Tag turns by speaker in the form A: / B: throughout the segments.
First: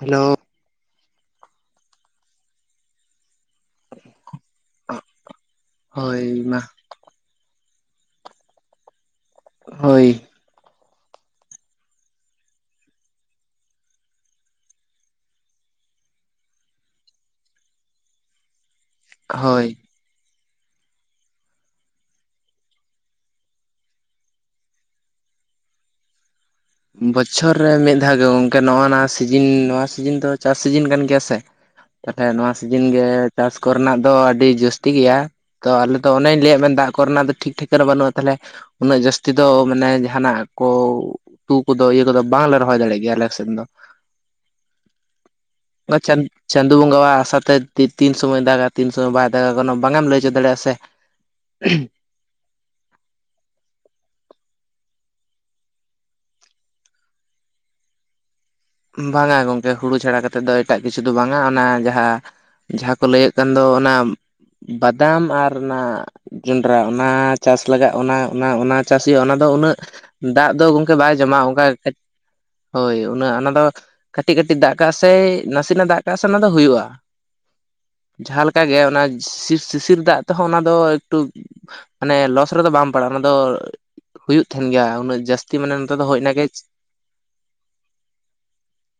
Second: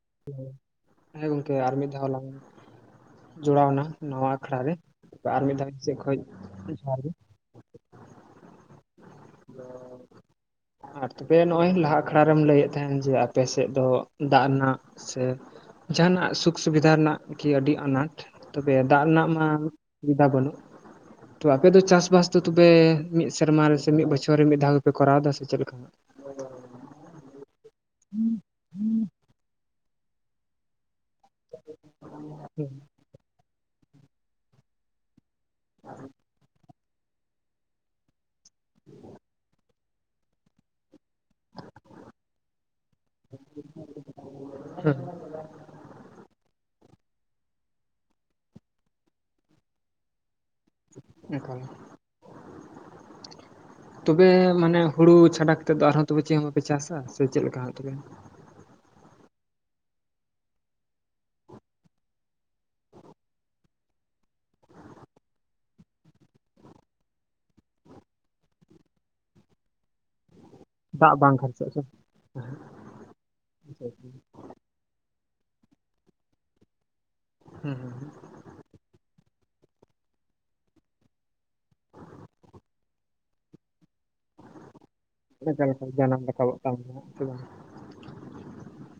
A: Hello
B: ᱦᱮᱸ ᱜᱚᱝᱠᱮ ᱟᱨ ᱢᱤᱫ ᱫᱷᱟᱣᱞᱟᱝ ᱡᱚᱲᱟᱣᱱᱟ ᱱᱟ ᱟᱠᱷᱲᱟ ᱨᱮ ᱟᱨ ᱢᱤᱫ ᱫᱷᱟᱣ ᱥᱮᱫ ᱠᱷᱚᱱ
A: ᱦᱳᱭ ᱢᱟ
B: ᱡᱚᱦᱟᱨ ᱜᱮ
A: ᱦᱳᱭ
B: [unintelligible] ᱟᱨ ᱛᱚᱵᱮ ᱱᱚᱜᱚᱭ ᱞᱟᱦᱟ ᱟᱠᱷᱲᱟᱮᱢ ᱞᱟᱹᱭᱮᱫ ᱛᱟᱦᱮᱸᱦᱱ ᱡᱮ ᱟᱯᱮᱥᱮᱫ ᱫᱚ ᱫᱟᱜ ᱨᱮᱱᱟᱜ ᱥᱮ ᱡᱟᱦᱦᱟᱱᱟᱜ ᱥᱩᱠ ᱥᱩᱵᱤᱫᱷᱟ ᱨᱮᱱᱟᱜ ᱠᱤ ᱟᱹᱰᱤ ᱟᱱᱟᱴ ᱛᱚᱵᱮ ᱫᱟᱜ ᱨᱮᱱᱟᱜ ᱢᱟ᱾
A: ᱦᱳᱭ
B: ᱥᱩᱵᱤᱫᱟ ᱵᱟᱹᱱᱩᱜ ᱛᱚ ᱟᱯᱮᱚ ᱪᱟᱥᱵᱟᱥ ᱫᱚ ᱛᱚᱵᱮ ᱢᱤᱫ ᱥᱮᱨᱢᱟ ᱨᱮ ᱥᱮ ᱢᱤᱫ ᱵᱚᱪᱷᱚᱨ ᱨᱮ ᱢᱤᱫᱷᱟᱣ ᱯᱮ ᱠᱚᱨᱟᱣ ᱮᱫᱟ ᱥᱮ ᱪᱮᱫ ᱞᱮᱠᱟ᱾
A: ᱵᱚᱪᱷᱚᱨ ᱨᱮ ᱢᱤᱫ ᱫᱷᱟᱣ ᱜᱮ ᱜᱚᱝᱠᱮ ᱱᱚᱜ ᱱᱚᱣᱟ ᱥᱤᱡᱤᱱ ᱱᱚᱣᱟ ᱥᱤᱡᱤᱱ ᱫᱚ ᱪᱟᱥ ᱥᱤᱡᱤᱱ ᱠᱟᱱ ᱜᱮᱭᱟ ᱥᱮ ᱛᱟᱦᱞᱮ ᱱᱚᱣᱟ ᱥᱤᱡᱤᱱ ᱜᱮ ᱪᱟᱥ ᱠᱚᱨᱮᱱᱟᱜ ᱫᱚ ᱟᱹᱰᱤ ᱡᱟᱹᱥᱛᱤ ᱜᱮᱭᱟ᱾ ᱛᱚ ᱟᱞᱮᱚ ᱚᱱᱮᱧ ᱞᱟᱹᱭᱟᱫ ᱢᱮ ᱫᱟᱜ ᱠᱚᱨᱮᱱᱟᱜ ᱫᱚ ᱴᱷᱤᱠ ᱴᱷᱟᱠᱨᱮ ᱵᱟᱹᱱᱩᱜᱼᱟ ᱛᱟᱦᱚᱞᱮ ᱩᱱᱟᱹᱜ ᱡᱟᱹᱥᱛᱤ ᱫᱚ ᱢᱟᱱᱮ ᱡᱟᱦᱟᱱᱟᱜ ᱠᱚ ᱛᱩ ᱠᱚᱫᱚ ᱤᱭᱟᱹ ᱠᱚᱫᱚ ᱵᱟᱝᱞᱮ ᱨᱚᱦᱚᱭ ᱫᱟᱲᱮᱜᱭᱟᱜ ᱜᱮᱭᱟ ᱟᱞᱠ ᱥᱮᱫ ᱫᱚ
B: ᱦᱮᱸ
A: ᱵᱟᱪᱟᱱ ᱪᱟᱱ ᱥᱩᱫᱩ ᱵᱚᱸᱜᱟᱟᱣ ᱟᱥᱟᱛᱮ ᱛᱤᱱ ᱥᱚᱢᱚᱭ ᱫᱟᱜᱟ ᱛᱤᱱ ᱥᱚᱢᱚᱭ ᱵᱟᱭ ᱫᱟᱜᱟ ᱠᱚᱱᱳ ᱵᱟᱝᱢ ᱞᱟᱹᱭ ᱦᱚᱪᱚ ᱫᱟᱲᱮᱭᱟᱜᱼᱟ ᱥᱮ᱾
B: ᱮᱠᱟᱞᱟ ᱛᱚᱵᱮ ᱢᱟᱱᱮ ᱦᱩᱲᱩ ᱪᱷᱟᱰᱟ ᱠᱟᱛᱮᱮᱫ ᱫᱚ ᱟᱨᱦᱚᱸ ᱪᱮᱫ ᱦᱚᱸ ᱵᱟᱯᱮ ᱪᱟᱥᱟ ᱥᱮ ᱪᱮᱫ ᱞᱮᱠᱟ ᱛᱮ
A: ᱵᱟᱝᱟ ᱜᱚᱢᱠᱮ ᱦᱩᱲᱩ ᱪᱷᱟᱲᱟ ᱠᱟᱛᱮᱮᱫ ᱫᱚ ᱮᱴᱟᱜ ᱠᱤᱪᱷᱩ ᱫᱚ ᱵᱟᱝᱟ ᱚᱱᱟ ᱡᱟᱦᱟᱸ᱾ ᱡᱟᱦᱟᱸ ᱠᱚ ᱞᱟᱹᱭᱮᱫ ᱠᱟᱱ ᱫᱚ ᱚᱱᱟ ᱵᱟᱫᱟᱢ ᱟᱨ ᱚᱱᱟ ᱡᱚᱸᱰᱨᱟ ᱚᱱᱟ ᱪᱟᱥ ᱞᱟᱜᱟᱜ ᱚᱱᱟ ᱚᱱᱟ ᱪᱟᱥ ᱦᱩᱭᱩᱜᱼᱟ ᱚᱱᱟ ᱫᱚ ᱩᱱᱟᱹᱜ ᱫᱟᱜ ᱫᱚ ᱜᱚᱝᱠᱮ ᱵᱟᱭ
B: ᱫᱟᱜ ᱵᱟᱝ
A: ᱡᱚᱢᱟ ᱚᱱᱠᱟ
B: ᱠᱷᱟᱨᱪᱟᱜ ᱥᱮ
A: ᱦᱳᱭ ᱩᱱᱟᱹᱜ ᱚᱱᱟ ᱫᱚ
B: ᱦᱮᱸ
A: ᱠᱟᱹᱴᱤᱡ ᱠᱟᱹᱴᱤᱡ ᱠᱟᱹᱴᱤᱡ ᱫᱟᱜ ᱠᱟᱜ ᱥᱮ ᱱᱟᱥᱮᱱᱟᱜ ᱫᱟᱜ ᱠᱟᱜᱼᱟ ᱥᱮ ᱚᱱᱟ ᱫᱚ ᱦᱩᱭᱩᱜᱼᱟ᱾
B: ᱦᱮᱸ ᱦᱩᱸ ᱦᱸ
A: ᱚᱱᱠ ᱜᱮ ᱚᱱᱟ ᱥᱤᱥᱤᱨ ᱫᱟᱜ ᱛᱮᱦᱚᱸ ᱚᱱᱟ ᱫᱚ ᱮᱠᱴᱩ ᱢᱟᱱᱮ ᱞᱚᱥ ᱨᱮᱫᱚ ᱵᱟᱢ ᱯᱟᱲᱟᱜᱼᱟ ᱚᱱᱟ ᱫᱚ ᱦᱩᱭᱩᱜ ᱛᱟᱦᱮᱱ ᱜᱮᱭᱟ ᱩᱱᱟᱹᱜ ᱡᱟᱹᱥᱛᱤ
B: ᱚᱠᱟ
A: ᱢᱟᱱᱮ
B: ᱞᱮᱠᱟ
A: ᱱᱚᱛᱮ ᱫᱚ
B: ᱡᱟᱱᱟᱢ
A: ᱦᱮᱡ ᱮᱱᱟᱱᱟᱜᱮ
B: ᱨᱟᱠᱟᱵᱚᱜ ᱠᱟᱱ ᱛᱟᱦᱮᱸ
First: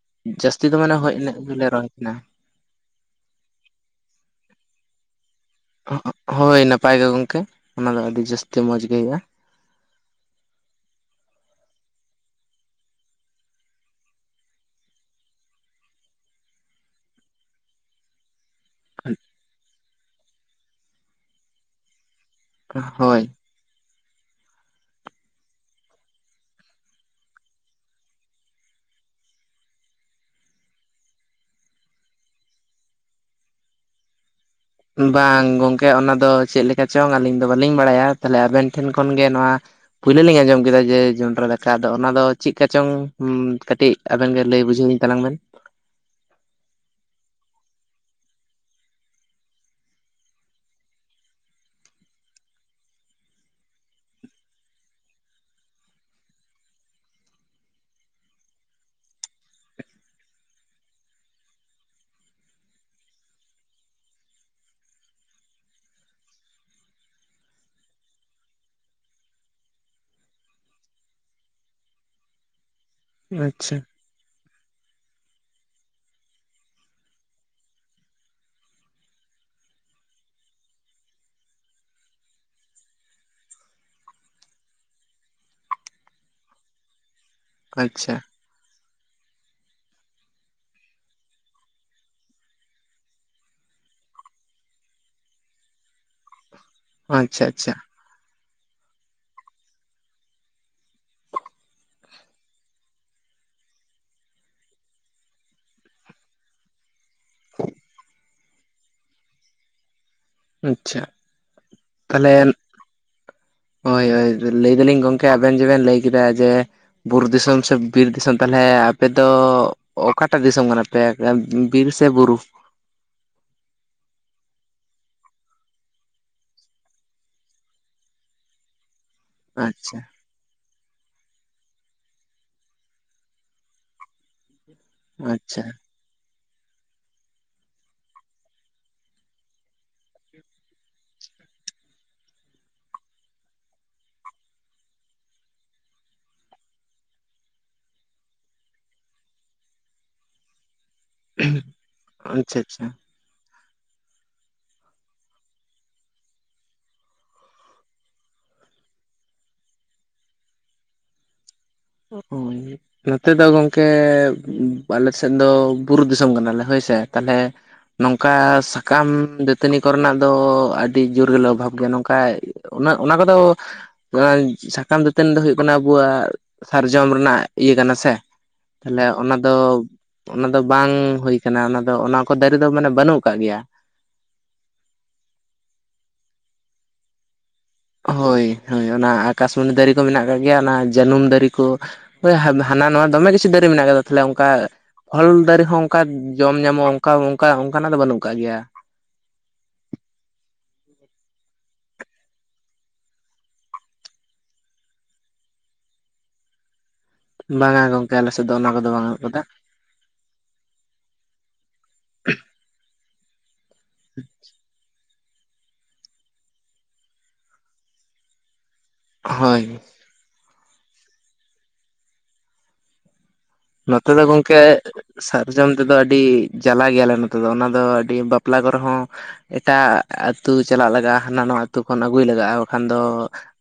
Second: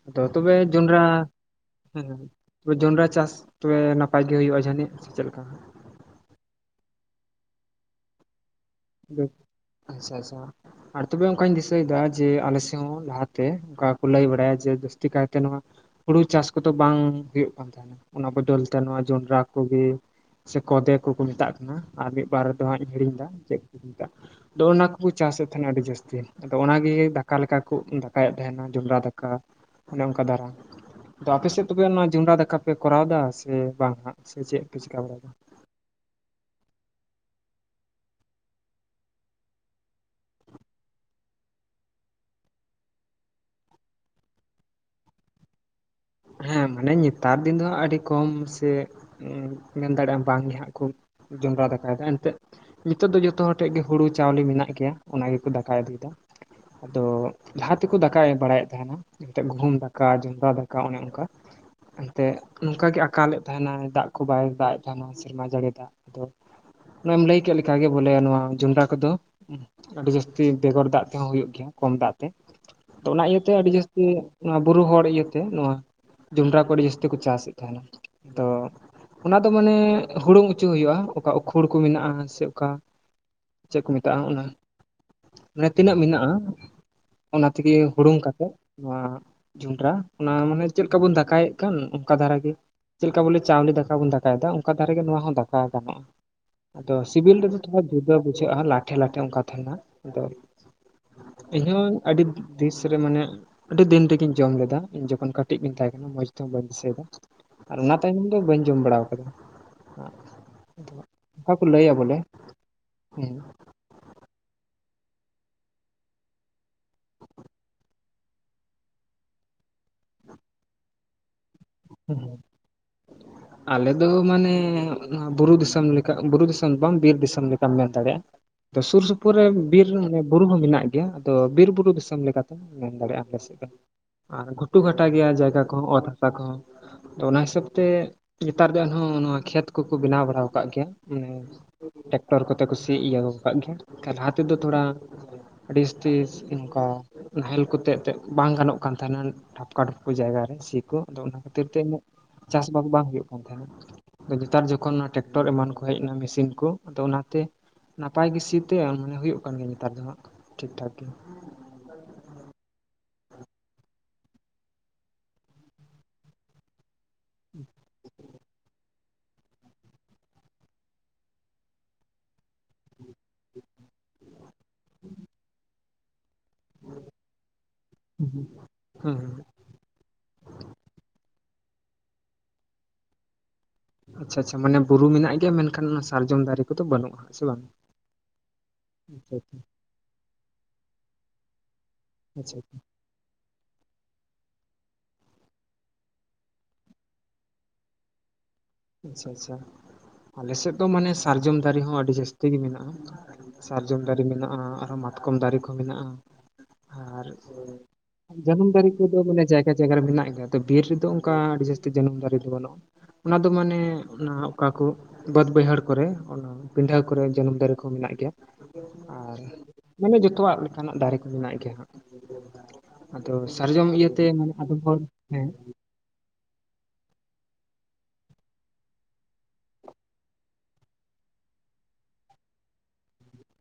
B: ᱟᱫᱚ ᱛᱚᱵᱮ
A: ᱡᱟᱹᱥᱛᱤ ᱫᱚ ᱢᱟᱱᱮ
B: ᱡᱚᱸᱰᱨᱟ
A: ᱦᱳᱭ ᱤᱱᱟᱹᱜ ᱜᱮᱞᱮ ᱨᱚᱦᱚᱭ
B: ᱦᱮᱸ
A: ᱛᱟᱦᱮᱱᱟ
B: ᱛᱚᱵᱮ ᱡᱚᱱᱰᱨᱟ ᱪᱟᱥ ᱛᱚᱵᱮ ᱱᱟᱯᱟᱭ ᱜᱮ ᱦᱩᱭᱩᱜᱼᱟ ᱡᱟᱹᱱᱤᱡ ᱥᱮ ᱪᱮᱫ ᱞᱮᱠᱟᱹ
A: ᱦᱚᱭ ᱱᱟᱯᱟᱭ ᱜᱮ ᱜᱚᱝᱠᱮ ᱚᱱᱟ ᱫᱚ ᱟᱹᱰᱤ ᱡᱟᱹᱥᱛᱤ ᱢᱚᱸᱡᱽ ᱜᱮ ᱦᱩᱭᱩᱜᱼᱟ
B: ᱟᱪᱷᱟ ᱟᱪᱷᱟ ᱟᱨ ᱛᱚᱵᱮ ᱚᱱᱠᱟᱧ ᱫᱤᱥᱟᱹᱭᱮᱫᱟ ᱡᱮ ᱟᱞᱮ ᱥᱮᱫ ᱦᱚᱸ ᱞᱟᱦᱟᱛᱮ ᱚᱱᱠᱟ ᱠᱚ ᱞᱟᱹᱭ ᱵᱟᱲᱟᱭᱟ ᱡᱮ ᱡᱟᱹᱥᱛᱤ ᱠᱟᱭᱛᱮ ᱱᱚᱣᱟ ᱦᱩᱲᱩ ᱪᱟᱥ ᱠᱚᱫᱚ ᱵᱟᱝ ᱦᱩᱭᱩᱜ ᱠᱟᱱ ᱛᱟᱦᱮᱱᱟ ᱚᱱᱟ ᱵᱚᱫᱚᱞ ᱛᱮ ᱱᱚᱣᱟ ᱡᱚᱱᱰᱨᱟ ᱠᱚᱜᱮ ᱥᱮ ᱠᱚᱫᱮ ᱠᱚᱠᱚ ᱢᱮᱛᱟᱜ ᱠᱟᱱᱟ ᱟᱨ ᱢᱤᱫ ᱵᱟᱨᱫᱚ ᱦᱟᱸᱜ ᱤᱧ ᱦᱤᱲᱤᱧ
A: ᱦᱳᱭ
B: ᱮᱫᱟᱮᱫ ᱫᱲᱱᱟᱠ ᱵᱩ ᱪᱟᱥ ᱟᱛ ᱱᱟ ᱟᱹᱰᱤ ᱡᱟᱹᱥᱛᱤ ᱟᱫᱚ ᱚᱱᱟᱜᱮ ᱫᱟᱠᱟ ᱞᱮᱠᱟ ᱠᱚ ᱫᱟᱠᱟᱭᱮᱫ ᱛᱟᱦᱮᱱᱟ ᱡᱚᱢᱨᱟ ᱫᱟᱠᱟ ᱚᱱᱮ ᱚᱱᱠᱟ ᱫᱟᱨᱟ ᱟᱫᱚ ᱟᱯᱮᱥᱮᱫ ᱛᱚᱵᱮ ᱚᱱᱟ ᱡᱚᱢᱨᱟ ᱫᱟᱠᱟ ᱯᱮ ᱠᱚᱨᱟᱣ ᱮᱟ ᱥᱮ ᱵᱟᱝ ᱦᱟᱜ ᱥᱮ ᱪᱮᱫ? ᱯᱮ ᱪᱤᱠᱟ ᱵᱟᱲᱟᱭᱮᱫᱟ?
A: ᱵᱟᱝ ᱜᱚᱝᱠᱮ ᱚᱱᱟ ᱫᱚ ᱪᱮᱫ ᱞᱮᱠᱟ ᱪᱚᱝ ᱟᱹᱞᱤᱧ ᱫᱚ ᱵᱟᱹᱞᱤᱧ ᱵᱟᱲᱟᱭᱟ ᱛᱟᱦᱞᱮ ᱟᱵᱮᱱ ᱴᱷᱮᱱ ᱠᱷᱚᱱᱜᱮ ᱱᱚᱣᱟ ᱯᱩᱭᱞᱩ ᱞᱤᱧ ᱟᱸᱡᱚᱢ ᱠᱮᱫᱟ ᱡᱮ ᱡᱚᱱᱰᱨᱟ ᱫᱟᱠᱟ ᱟᱫᱚ ᱚᱱᱟ ᱫᱚ ᱪᱮᱫ ᱠᱟ ᱪᱚᱝ ᱠᱟᱹᱴᱤᱡ ᱟᱵᱮᱱ ᱜᱮ ᱞᱟᱹᱭ ᱵᱩᱡᱷᱟᱹᱣᱤᱧ ᱛᱟᱝ ᱵᱮᱱ
B: ᱦᱮᱸ ᱢᱟᱱᱮ ᱱᱮᱛᱟᱨ ᱫᱤᱱ ᱫᱚ ᱟᱹᱰᱤ ᱠᱚᱢ ᱥᱮ ᱢᱮᱱ ᱫᱟᱲᱮᱭᱟᱜᱼᱟᱢ ᱵᱟᱝᱜᱮ ᱦᱟᱸᱜ ᱠᱚ ᱡᱚᱸᱰᱨᱟ ᱫᱟᱠᱟᱭᱮᱫᱟ ᱮᱱᱛᱜ ᱱᱤᱛᱚᱜ ᱫᱚ ᱡᱚᱛᱚ ᱦᱚᱲ ᱴᱷᱮᱱ ᱜᱮ ᱦᱩᱲᱩ ᱪᱟᱣᱞᱮ ᱢᱮᱱᱟᱜ ᱜᱮᱭᱟ ᱚᱱᱟ ᱜᱮᱠᱚ ᱫᱟᱠᱟᱭ ᱤᱫᱤᱭᱮᱫᱟ ᱟᱫᱚ ᱡᱟᱦᱟᱸᱛᱮᱠᱚ ᱫᱟᱠᱟᱭ ᱵᱟᱲᱟᱭᱮᱫ ᱛᱟᱦᱮᱱᱟ ᱮᱱᱛ ᱜᱩᱦᱩᱢ ᱫᱟᱠᱟ ᱡᱚᱸᱰᱨᱟ ᱫᱟᱠᱟ ᱜᱚᱱ ᱚᱱᱠᱟ ᱮᱱᱛᱮᱫ ᱱᱚᱝᱠᱟ ᱜᱮ ᱟᱠᱟᱞᱮᱫ ᱛᱟᱦᱮᱱᱟ ᱫᱟᱜ ᱠᱚ ᱵᱟᱭ ᱫᱟᱜ ᱮᱫ ᱛᱟᱦᱮᱱᱟ ᱥᱮᱨᱢᱟ ᱡᱟᱹᱲᱤ ᱫᱟᱜ ᱟᱫᱚ ᱚᱱᱟᱮᱢ ᱞᱟᱹᱭ ᱠᱮᱫ ᱞᱮ ᱞᱮᱠᱟᱟᱜᱮ ᱵᱚᱞᱮ ᱱᱚᱣᱟ ᱡᱚᱰᱨᱟ ᱠᱚᱫᱚ ᱟᱹᱰᱤ ᱡᱟᱹᱥᱛᱤ ᱵᱮᱜᱚᱨ ᱫᱟᱜ ᱛᱮᱦᱚᱸ ᱦᱩᱭᱩᱜᱭᱳ ᱜᱮᱭᱟ ᱠᱚᱢ ᱫᱟᱜ ᱛᱮ ᱛᱚ ᱚᱱᱟ ᱤᱭᱟᱹᱛᱮ ᱟᱹᱰᱤ
A: ᱟᱪᱪᱷᱟ
B: ᱡᱟᱹᱥᱛᱤ ᱚᱱᱟ ᱵᱩᱨᱩ ᱦᱚᱲ ᱤᱭᱟᱹ ᱛᱮ ᱱᱚᱣᱟ ᱡᱚᱸᱰᱨᱟ ᱠᱚ ᱟᱹᱰᱤ ᱡᱟᱹᱥᱛᱤ ᱠᱚ ᱪᱟᱥᱮᱫ ᱛᱟᱦᱮᱱᱟ ᱛᱚ ᱚᱱᱟ ᱫᱚ ᱢᱟᱱᱮ ᱦᱩᱲᱩᱝ ᱚᱪᱚ ᱦᱩᱭᱩᱜᱼᱟ ᱚᱠᱟ ᱩᱠᱷᱳᱲ ᱠᱚ ᱢᱮᱱᱟᱜᱼᱟ ᱥᱮ ᱚᱠᱟ ᱪᱮᱫ ᱠᱚ ᱢᱮᱛᱟᱜᱼᱟ ᱚᱱᱟ ᱢᱟᱱᱮ ᱛᱤᱱᱟᱹᱜ ᱢᱮᱱᱟᱜᱼᱟ ᱚᱱᱟ ᱛᱮᱜᱮ
A: ᱟᱪᱪᱷᱟ
B: ᱦᱩᱲᱩᱝ ᱠᱟ ᱠᱟᱛᱮᱜ ᱱᱚᱣᱟ ᱡᱚᱸᱰᱨᱟ ᱚᱱᱟ ᱢᱟᱱᱮ ᱪᱮᱫ ᱞᱮᱠᱟ ᱵᱚᱱ ᱫᱟᱠᱟᱭᱮᱫ ᱠᱟᱱ ᱚᱱᱠᱟ ᱫᱷᱟᱨᱟ ᱜᱮ ᱪᱮᱫ ᱞᱮᱠᱟ ᱵᱚᱞᱮ ᱪᱟᱣᱞᱮ ᱫᱟᱠᱟ ᱵᱚᱱ ᱫᱟᱠᱟᱭᱮᱫᱟ ᱚᱱᱠᱟ ᱫᱷᱟᱨᱮᱜ ᱜᱮ ᱱᱚᱣᱟ ᱦᱚᱸ ᱫᱟᱠᱟ ᱜᱟᱱᱚᱜᱼᱟ ᱟᱫᱚ ᱥᱤᱵᱤᱞ
A: ᱟᱪᱪᱷᱟ
B: ᱨᱮᱫᱚ
A: ᱟᱪᱪᱷᱟ
B: ᱛᱷᱚᱲᱟ ᱡᱩᱫᱟᱹ ᱵᱩᱡᱷᱟᱹᱜᱼᱟ ᱞᱟᱴᱷᱮᱼ ᱞᱟᱴᱷᱮ ᱚᱱᱠᱟ ᱛᱟᱦᱮᱱᱟᱹ ᱟᱫᱚ ᱤᱧᱦᱚᱸ ᱟᱹᱰᱤ ᱫᱤᱥ ᱨᱮ ᱢᱟᱱᱮ ᱟᱹᱰᱤ ᱫᱤᱱ ᱨᱮᱜᱤᱧ ᱡᱚᱢ ᱞᱮᱫᱟ ᱤᱧ ᱡᱚᱠᱷᱚᱱ ᱠᱟᱹᱴᱤᱡ ᱜᱤᱧ ᱛᱟᱦᱮᱸ ᱠᱟᱱᱟ ᱢᱚᱸᱡᱽ ᱛᱮᱦᱚᱸ ᱵᱟᱹᱧ ᱫᱤᱥᱟᱹᱭᱮᱫᱟ ᱟᱨ ᱚᱱᱟ ᱛᱟᱭᱱᱚᱢ ᱫᱚ ᱵᱟᱹᱧ ᱡᱚᱢ ᱵᱟᱲᱟ ᱠᱟᱫᱟ
A: ᱟᱪᱪᱷᱟ
B: [unintelligible] ᱞᱟᱹᱭ ᱭᱟᱵᱚᱞᱮ ᱦᱮᱸ
A: ᱦᱚᱭ ᱦᱚᱭ ᱞᱟᱹᱭ ᱫᱟᱞᱤᱧ ᱜᱚᱢᱠᱮ ᱟᱵᱮᱱ ᱡᱮᱵᱮᱱ ᱞᱟᱹᱭ ᱠᱮᱫᱟ ᱡᱮ ᱵᱩᱨᱩ ᱫᱤᱥᱚᱢ ᱥᱮ ᱵᱤᱨ ᱫᱤᱥᱚᱢ ᱛᱟᱦᱚᱞᱮ ᱟᱯᱮ ᱫᱚ ᱚᱠᱟᱴᱟᱜ ᱫᱤᱥᱚᱢ ᱠᱟᱱᱟ ᱯᱮ? ᱯᱮ ᱵᱤᱨ ᱥᱮ ᱵᱩᱨᱩ?
B: ᱦ ᱟᱞᱮ ᱫᱚ ᱢᱟᱱᱮ ᱵᱩᱨᱩ ᱫᱤᱥᱚᱢ ᱞᱮᱠᱟ ᱵᱩᱨᱩ ᱫᱤᱥᱚᱢ ᱵᱟᱝ ᱵᱤᱨ ᱫᱤᱥᱚᱢ ᱞᱮᱠᱟᱢ ᱢᱮᱱ ᱫᱟᱲᱮᱭᱟᱜᱼᱟ ᱥᱩᱨ ᱥᱩᱯᱩᱨ ᱨᱮ ᱵᱤᱨ
A: ᱟᱪᱪᱷᱟ
B: ᱦᱚ ᱵᱩᱨᱩ ᱦᱚᱸ ᱢᱮᱱᱟᱜ ᱜᱮᱭᱟ ᱟᱫᱚ ᱵᱤᱨ ᱵᱩᱨᱩ ᱫᱤᱥᱚᱢ ᱞᱮᱠᱟᱛᱮᱢᱚᱱ ᱢᱮᱱ ᱫᱟᱲᱮᱭᱟᱜᱼᱟ ᱟᱞᱮ ᱥᱮᱫ ᱫᱚ ᱟᱨ ᱜᱷᱩᱴᱩ ᱜᱷᱟᱴᱟ ᱜᱮᱭᱟ
A: ᱟᱪᱪᱷᱟ
B: ᱡᱟᱭᱜᱟ ᱠᱚ ᱚᱛ ᱦᱟᱥᱟ ᱠᱚᱸ ᱟᱫᱚ ᱚᱱᱟ ᱦᱤᱥᱟᱹᱵ ᱛᱮ ᱱᱮᱛᱟᱨ ᱫᱚ ᱮᱱᱦᱚᱸ ᱱᱚᱣᱟ ᱠᱷᱮᱛ ᱠᱚᱠᱚ ᱵᱮᱱᱟᱣ ᱵᱟᱲᱟᱣ ᱠᱟᱜ ᱜᱮᱭᱟ ᱢᱟᱱᱮ ᱴᱨᱟᱠᱴᱚᱨ ᱠᱚᱛᱮ ᱠᱩ ᱥᱤᱭᱮᱫᱟ ᱠᱟᱜ ᱜᱮᱭᱟ ᱞᱟᱦᱟ ᱛᱮᱫᱚ ᱛᱷᱚᱲᱟ ᱰᱤᱥᱠᱤᱥ ᱤᱱᱠᱟ ᱱᱟᱦᱮᱞ ᱠᱚᱛᱮ ᱮᱱᱮᱫ ᱵᱟᱝ ᱜᱟᱱᱚᱜ ᱠᱟᱱ ᱛᱟᱦᱮᱱᱟ ᱰᱷᱟᱯᱠᱟ ᱰᱷᱟᱯ ᱡᱟᱭᱜᱟᱮ ᱥᱤ ᱠᱚ ᱟ ᱠᱷᱟᱹᱛᱤᱨ ᱛᱮ ᱩᱱᱟᱹᱜ
A: ᱟᱪᱪᱷᱟ
B: ᱪᱟᱥ ᱵᱟᱟᱥ
A: ᱟᱪᱪᱷᱟ
B: ᱵᱟᱝ ᱦᱩᱭᱩᱜᱼᱟ ᱱᱟ ᱱᱮᱛᱟᱨ ᱡᱚᱠᱷᱚᱱ ᱚᱱᱟ ᱴᱨᱟᱠᱴᱚᱨ ᱮᱢᱟᱱ ᱠᱚ ᱦᱮᱡ ᱮᱱᱟ ᱢᱮᱥᱤᱱ ᱠᱚ ᱟᱫᱚ ᱚᱱᱟᱛᱮ ᱱᱟᱯᱟᱭ ᱜᱮ ᱥᱤ ᱛᱮ ᱢᱟᱱᱮ ᱦᱩᱭᱩᱜᱭ ᱠᱟᱱ ᱜᱮ ᱱᱮᱛᱟᱨ ᱫᱚ ᱦᱟᱜ ᱴᱷᱤᱠ ᱴᱷᱟᱠ ᱜᱮ᱾
A: ᱦᱳᱭ ᱱᱚᱛᱮ ᱫᱚ ᱜᱚᱢᱠᱮ ᱟᱞᱮ ᱥᱮᱫ ᱫᱚ ᱵᱩᱨᱩ ᱫᱤᱥᱚᱢ ᱠᱟᱱᱟᱞᱮ ᱦᱳᱭᱥᱮ, ᱛᱟᱦᱞᱮ ᱱᱚᱝᱠᱟ ᱥᱟᱠᱟᱢ ᱫᱟᱹᱛᱟᱹᱱᱤ ᱠᱚᱨᱮᱱᱟᱜ ᱫᱚ ᱟᱹᱰᱤ ᱡᱳᱨᱜᱮᱞᱮ ᱚᱵᱷᱟᱵ ᱜᱮᱭᱟ᱾ ᱱᱚᱝᱠᱟ ᱚᱱᱟ ᱠᱚᱫᱚ ᱥᱟᱠᱟᱢ ᱫᱟᱹᱛᱟᱹᱱ ᱫᱚ ᱦᱩᱭᱩᱜ ᱠᱟᱱᱟ ᱟᱵᱚᱣᱟᱜ ᱥᱟᱨᱡᱚᱢ ᱨᱮᱱᱟᱜ ᱤᱭᱟᱹ ᱠᱟᱱᱟ ᱥᱮ,
B: ᱦᱮᱸ
A: ᱛᱟᱦᱞᱮ
B: ᱦᱮᱸ
A: ᱚᱱᱟ ᱫᱚ ᱚᱱᱟ ᱫᱚ ᱵᱟᱝ ᱦᱩᱭ ᱠᱟᱱᱟ ᱚᱱᱟ ᱫᱚ ᱚᱱᱟ ᱠᱚ ᱫᱟᱨᱮ ᱫᱚ ᱢᱟᱱᱮ ᱵᱟᱹᱱᱩᱜ ᱟᱠᱟᱫ ᱜᱮᱭᱟ᱾
B: ᱟᱪᱷᱟ ᱟᱪᱷᱟ ᱢᱟᱱᱮ ᱵᱩᱨᱩ ᱢᱮᱱᱟᱜ ᱜᱮᱭᱟ ᱢᱮᱱᱠᱷᱟᱱ ᱚᱱᱟ ᱥᱟᱨᱡᱚᱢ ᱫᱟᱨᱮ ᱠᱚᱫᱚ ᱵᱟᱹᱱᱩᱜᱼᱟ ᱦ ᱥᱮ ᱵᱟᱝ?
A: ᱦᱳᱭ ᱦᱳᱭ ᱚᱱᱟ
B: ᱟᱪᱪᱷᱟ
A: ᱟᱠᱟᱥᱢᱚᱱᱤ ᱫᱟᱨᱮ ᱠᱚ ᱢᱮᱱᱟᱜ ᱠᱟᱜ ᱜᱮᱭᱟ ᱚᱱᱟ ᱡᱟᱹᱱᱩᱢ ᱫᱟᱨᱮ ᱠᱚ᱾ ᱦᱳᱭ
B: ᱟᱪᱪᱷᱟ
A: ᱦᱟᱱᱟ ᱱᱚᱣᱟ ᱫᱚᱢᱮ ᱠᱤᱪᱷᱩ ᱫᱟᱨᱮ ᱢᱮᱱᱟᱜ ᱠᱟᱫᱟ ᱛᱟᱦᱞᱮ ᱚᱱᱠᱟ ᱯᱷᱚᱞ ᱫᱟᱨᱮ ᱦᱚᱸ ᱚᱱᱠᱟ ᱡᱚᱢ ᱧᱟᱢᱚᱜᱼᱟ ᱚᱱᱠᱟ ᱚᱱᱠᱟ ᱚᱱᱠᱟᱱᱟᱜ ᱫᱚ ᱵᱟᱹᱱᱩᱜ ᱟᱠᱟᱟᱜ ᱜᱮᱭᱟ᱾
B: ᱟᱪᱪᱷᱟ ᱟᱪᱪᱷᱟ, ᱟᱞᱮᱥᱮᱫ ᱫᱚ ᱢᱟᱱᱮ ᱥᱟᱨᱡᱚᱢ ᱫᱟᱨᱮ ᱦᱚᱸ ᱟᱹᱰᱤ ᱡᱟᱹᱥᱛᱤ ᱜᱮ ᱢᱮᱱᱟᱜᱼᱟ᱾ ᱥᱟᱨᱡᱚᱢ ᱫᱟᱨᱮ ᱢᱮᱱᱟᱜᱼᱟ ᱟᱨᱚᱸ ᱢᱟᱛᱠᱚᱢ ᱫᱟᱨᱮ ᱠᱚ ᱢᱮᱱᱟᱜᱼᱟ᱾ ᱟᱨ
A: ᱵᱟᱝᱟ ᱜᱚᱝᱠᱮ ᱟᱞᱮ ᱥᱮᱫ ᱫᱚ
B: ᱡᱟᱱᱩᱢ
A: ᱚᱱᱟ
B: ᱫᱟᱨᱤ
A: ᱵᱟᱝ
B: ᱠᱚᱫᱚ
A: ᱟᱠᱟᱫᱟ
B: ᱢᱟᱱᱮ ᱡᱮ ᱚᱠᱟ ᱡᱟᱭᱜᱟ ᱨᱮ ᱢᱮᱱᱟᱜ ᱜᱮᱭᱟ, ᱛᱚ ᱵᱤᱨ ᱨᱮᱫᱚ ᱚᱱᱠᱟ ᱟᱹᱰᱤ ᱡᱟᱹᱥᱛᱤ ᱡᱚᱱᱚᱢ ᱫᱟᱨᱮ ᱫᱚ ᱵᱟᱹᱱᱩᱜᱼᱟ᱾ ᱟ ᱫᱚ ᱢᱟᱱᱮ ᱚᱱᱟ ᱚᱠᱟ ᱠᱚ ᱵᱟᱹᱫ ᱵᱟᱹᱭᱦᱟᱹᱲ ᱠᱚᱨᱮ ᱚᱱᱟ ᱯᱤᱰᱷᱟᱹ ᱠᱚᱨᱮ ᱡᱟᱱᱩᱢ ᱫᱟᱨᱮ ᱠᱚ ᱢᱮᱱᱟᱜ ᱜᱮᱭᱟ᱾ ᱟᱨ
A: ᱦᱳᱭ
B: ᱢᱟᱱᱮ ᱡᱚᱛᱚᱣᱟᱜ ᱞᱮᱠᱟᱱᱟᱜ ᱫᱟᱨᱮ ᱠᱚ ᱢᱮᱱᱟᱜ ᱜᱮᱭᱟ ᱦᱟᱸᱜᱺ ᱟ ᱥᱟᱨᱡᱚᱢ
A: ᱱᱚᱛᱮ ᱫᱚ ᱜᱚᱢᱠᱮ
B: ᱦᱚᱲ ᱦᱮᱸ
A: ᱥᱟᱨᱡᱚᱢ ᱛᱮᱫᱚ ᱟᱹᱰᱤ ᱡᱟᱞᱟ ᱜᱮᱭᱟᱞᱮ ᱱᱚᱛᱮ ᱫᱚ ᱚᱱᱟ ᱫᱚ ᱟᱹᱰᱤ ᱵᱟᱯᱞᱟ ᱠᱚᱨᱮ ᱦᱚᱸ᱾ ᱮᱴᱟᱜ ᱟᱹᱛᱩ ᱪᱟᱞᱟᱜ ᱞᱟᱜᱟᱜᱼᱟ, ᱦᱟᱱᱟ ᱱᱚᱣᱟ ᱟᱹᱛᱩ ᱠᱷ, ᱚᱱ ᱟᱹᱜᱩᱭ ᱞᱟᱜᱟᱜᱼᱟ᱾ ᱵᱟᱠᱷᱟᱱ ᱫᱚ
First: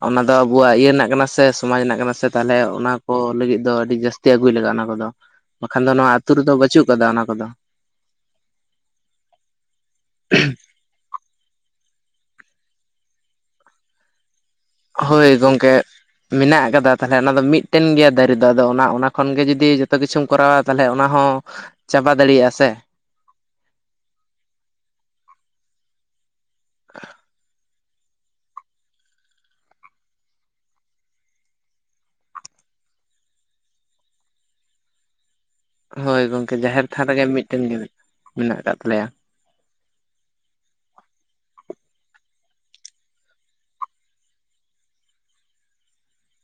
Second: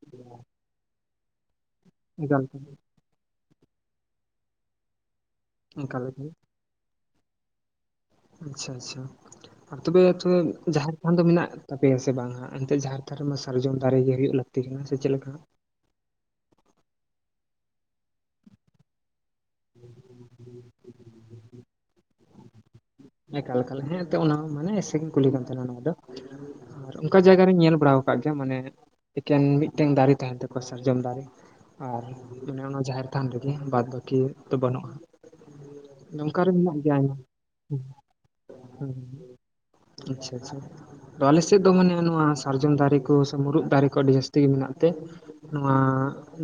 A: ᱚᱱᱟ ᱫᱚ ᱟᱵᱚᱣᱟᱜ ᱤᱭᱟᱹ ᱨᱮᱱᱟᱜ ᱠᱟᱱᱟ ᱥᱮ ᱥᱚᱢᱟᱡ ᱨᱮᱱᱟᱜ ᱠᱟᱱᱟ ᱥᱮ
B: ᱮᱠᱟᱞ
A: ᱛᱟᱦᱚᱞᱮ ᱚᱱᱟ ᱠᱚ ᱞᱟᱹᱜᱤᱫ ᱫᱚ ᱟᱹᱰᱤ ᱡᱟᱹᱥᱛᱤ ᱟᱹᱜᱩᱭ ᱞᱟᱜᱟᱜᱼᱟ ᱚᱱᱟ ᱠᱚᱫᱚ, ᱵᱟᱠᱷᱟᱱ ᱫᱚ
B: ᱚᱱᱠᱟ
A: ᱱᱚᱣᱟ
B: ᱞᱮᱠᱟ
A: ᱟᱹᱛᱩ ᱨᱮᱫᱚ ᱵᱟᱹᱪᱩᱜ ᱟᱠᱟᱫᱟ ᱚᱱᱟ ᱠᱚᱫᱚ᱾
B: ᱟᱪᱷᱟ ᱟᱪᱷᱟ ᱟᱨ ᱛᱚᱵᱮ ᱛᱮ ᱡᱟ ᱠᱷᱟᱱ ᱫᱚ ᱢᱮᱱᱟᱜ ᱛᱟᱯᱮᱭᱟ ᱥᱮ ᱵᱟᱝ? ᱮᱱᱛᱮ ᱡᱟᱦᱮᱨ ᱛᱷᱟᱱ ᱨᱮ ᱢᱟ ᱥᱟᱨᱡᱚᱢ ᱫᱟᱨᱮ ᱜᱮ ᱦᱳᱭᱚᱜ ᱞᱟᱠᱛᱤ᱾
A: ᱦᱳᱭ ᱜᱚᱝᱠᱮ ᱢᱮᱱᱟᱜ ᱟᱠᱟᱫᱟ ᱛᱟᱦᱚᱞᱮ ᱚᱱᱟ ᱫᱚ ᱢᱤᱫ ᱛᱟᱦᱮᱱ ᱜᱮᱭᱟ ᱫᱟᱨᱮ ᱫᱚ ᱟᱫᱚ ᱚᱱᱟ ᱠᱷᱚᱱ ᱜᱮ ᱡᱩᱫᱤ ᱡᱚᱛᱚ ᱠᱤᱪᱷᱩᱢ ᱠᱚᱨᱟᱣᱟ ᱛᱟᱦᱚᱞᱮ ᱚᱱᱟ ᱦᱚᱸ ᱪᱟᱵᱟ ᱫ ᱫᱟᱲᱮᱭᱟᱜᱼᱟ ᱥᱮ
B: ᱮᱠᱟᱞ ᱮᱠᱟᱞ ᱦᱮᱸᱛᱚ ᱚᱱᱟ ᱢᱟᱱᱮ ᱮᱥᱮ ᱠᱚ ᱠᱩᱞᱤ ᱠᱟᱱ ᱛᱟᱦᱮᱱᱟ ᱱᱚᱣᱟ ᱫᱚ᱾ ᱟᱨ ᱚᱱᱠᱟ ᱡᱟᱭᱜᱟ ᱨᱤᱧ ᱧᱮᱞ ᱵᱟᱲᱟ ᱟᱠᱟᱫ ᱜᱮᱭᱟ ᱢᱟᱱᱮ ᱮᱠᱮᱱ ᱢᱤᱫᱴᱮᱱ ᱫᱟᱨᱮ ᱛᱟᱦᱮᱱ ᱛᱟᱠᱚᱣᱟ ᱥᱟᱨᱡᱚᱢ ᱫᱟᱨᱮ᱾ ᱟᱨ ᱚᱱᱮ ᱚᱱᱟ ᱡᱟᱦᱮᱨ ᱛᱷᱟᱱ ᱨᱮᱜᱮ ᱵᱟᱫᱽ ᱵᱟᱹᱠᱤ ᱫᱚ ᱵᱟᱹᱱᱩᱜᱼᱟ᱾
A: ᱦᱳᱭ
B: ᱱᱚᱝᱠᱟ ᱨᱮ
A: ᱜᱚᱝᱠᱮ
B: ᱢᱮᱱᱟᱜ
A: ᱡᱟᱦᱮᱨ ᱛᱷᱟᱱ
B: ᱜᱮᱭᱟᱢᱟ
A: ᱨᱮᱜᱮ ᱢᱤᱫᱴᱮᱱ ᱜᱮ ᱢᱮᱱᱟᱜ ᱟᱠᱟᱫ
B: ᱦᱮᱸ
A: ᱛᱟᱞᱮᱭᱟ
B: ᱟᱪᱷᱟ ᱟᱪᱷᱟ ᱟᱫᱚ ᱟᱞᱮ ᱥᱮᱫ ᱫᱚ ᱢᱟᱱᱮ ᱱᱚᱣᱟ ᱥᱟᱨᱡᱚᱢ ᱫᱟᱨᱮ ᱠᱚ ᱥᱮ ᱢᱩᱨᱩᱫ ᱫᱟᱨᱮ ᱠᱚ ᱟᱹᱰᱤ ᱡᱟᱹᱥᱛᱤ ᱜᱮ ᱢᱮᱱᱟᱜ ᱛᱮ᱾ ᱱᱚᱣᱟ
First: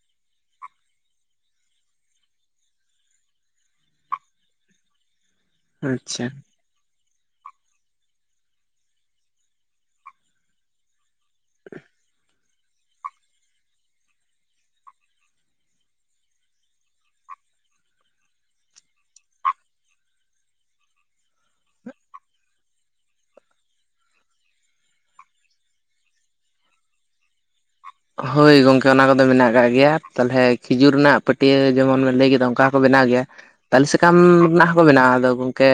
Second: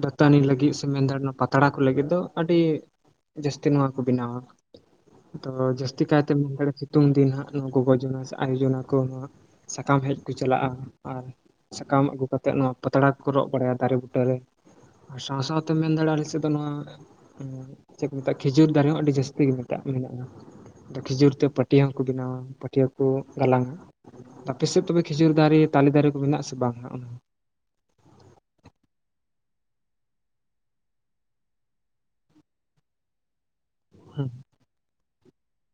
B: ᱫᱟᱹᱛᱟᱹᱱᱤ ᱞᱟᱹᱜᱤᱫ ᱥᱮ ᱢᱮᱱᱫᱚ ᱱᱚᱣᱟ ᱯᱟᱛᱲᱟ ᱠᱚ ᱞᱟᱹᱜᱤᱫ ᱫᱚ ᱟᱹᱰᱤ ᱡᱟᱹᱥᱛᱤ ᱱᱚᱣᱟ ᱠᱚ ᱵᱮᱱᱟᱣᱟ ᱛᱚ ᱡᱟᱹᱥᱛᱤ
A: ᱟᱪᱪᱷᱟ
B: ᱠᱟᱭᱛᱮ ᱥᱤᱛᱩᱝ ᱫᱤᱱ ᱦᱟᱸᱜ ᱱᱚᱣᱟ ᱜᱚᱜᱚ ᱡᱚᱱᱟ ᱥᱮ ᱟᱭᱳ ᱡᱚᱱᱟ ᱠᱚ ᱥᱟᱠᱟᱢ ᱦᱮᱡ ᱠᱚ ᱪᱟᱞᱟᱜᱼᱟ᱾ ᱟᱨ ᱥᱟᱠᱟᱢ ᱟᱹᱜᱩ ᱠᱟᱛᱮᱫ ᱱᱚᱣᱟ ᱯᱟᱛᱲᱟ ᱠᱚᱠᱚ ᱨᱚᱜ ᱵᱟᱲᱟᱭᱟ ᱫᱟᱨᱮ ᱵᱩᱴᱟᱹᱨᱮ᱾ ᱟᱨ ᱥᱟᱶ ᱥᱟᱶᱛᱮᱢ ᱢᱮᱱ ᱫᱟᱲᱮᱭᱟᱜᱼᱟ ᱟᱞᱮ ᱥᱮᱫ ᱫᱚ ᱱᱚᱣᱟ ᱪᱮᱫ ᱠᱚ ᱢᱮᱛᱟᱜᱼᱟ ᱠᱷᱮᱡᱩᱨ ᱫᱟᱨᱮ ᱦᱚᱸ ᱟᱹᱰᱤ ᱡᱟᱹᱥᱛᱤ ᱜᱮ ᱢᱮᱛᱟᱜ ᱢᱮᱱᱟᱜᱼᱟ᱾ ᱟᱫᱚ ᱠᱷᱤᱡᱩᱨ ᱛᱮ ᱯᱟᱹᱴᱭᱟᱹ ᱦᱚᱸᱠᱚ ᱵᱮᱱᱟᱣᱟ ᱯᱟᱹᱴᱭᱟᱹ ᱠᱚ ᱜᱟᱞᱟᱝᱼᱟ᱾ ᱟᱯᱮ ᱥᱮᱫ ᱛᱚᱵᱮ ᱠᱷᱤᱡᱩᱨ ᱫᱟᱨᱮ ᱛᱟᱞᱮ ᱫᱟᱨᱮ ᱠᱚ ᱢᱮᱱᱟᱜ ᱥᱮ ᱵᱟᱝ ᱚᱱᱟ?
A: ᱦᱳᱭ ᱜᱚᱝᱠᱮ ᱚᱱᱟ ᱠᱚᱫᱚ ᱢᱮᱱᱟᱜ ᱟᱠᱟᱟᱜ ᱜᱮᱭᱟ ᱛᱟᱦᱚᱞᱮ ᱠᱷᱤᱡᱩᱨ ᱨᱮᱱᱟᱜ ᱯᱟᱹᱴᱭᱟᱹ ᱡᱮᱢᱚᱱ ᱵᱮᱱ ᱞᱟᱹᱭ ᱠᱮᱫᱟ ᱚᱱᱠᱟ ᱠᱚ ᱵᱮᱱᱟᱣ ᱜᱮᱭᱟ ᱛᱟᱞᱮ ᱥᱟᱠᱟᱢ
B: ᱦᱮᱸ
A: ᱨᱮᱱᱟᱜ ᱦᱚᱸᱠᱚ ᱵᱮᱱᱟᱣᱟ ᱟᱫᱚ ᱠᱮ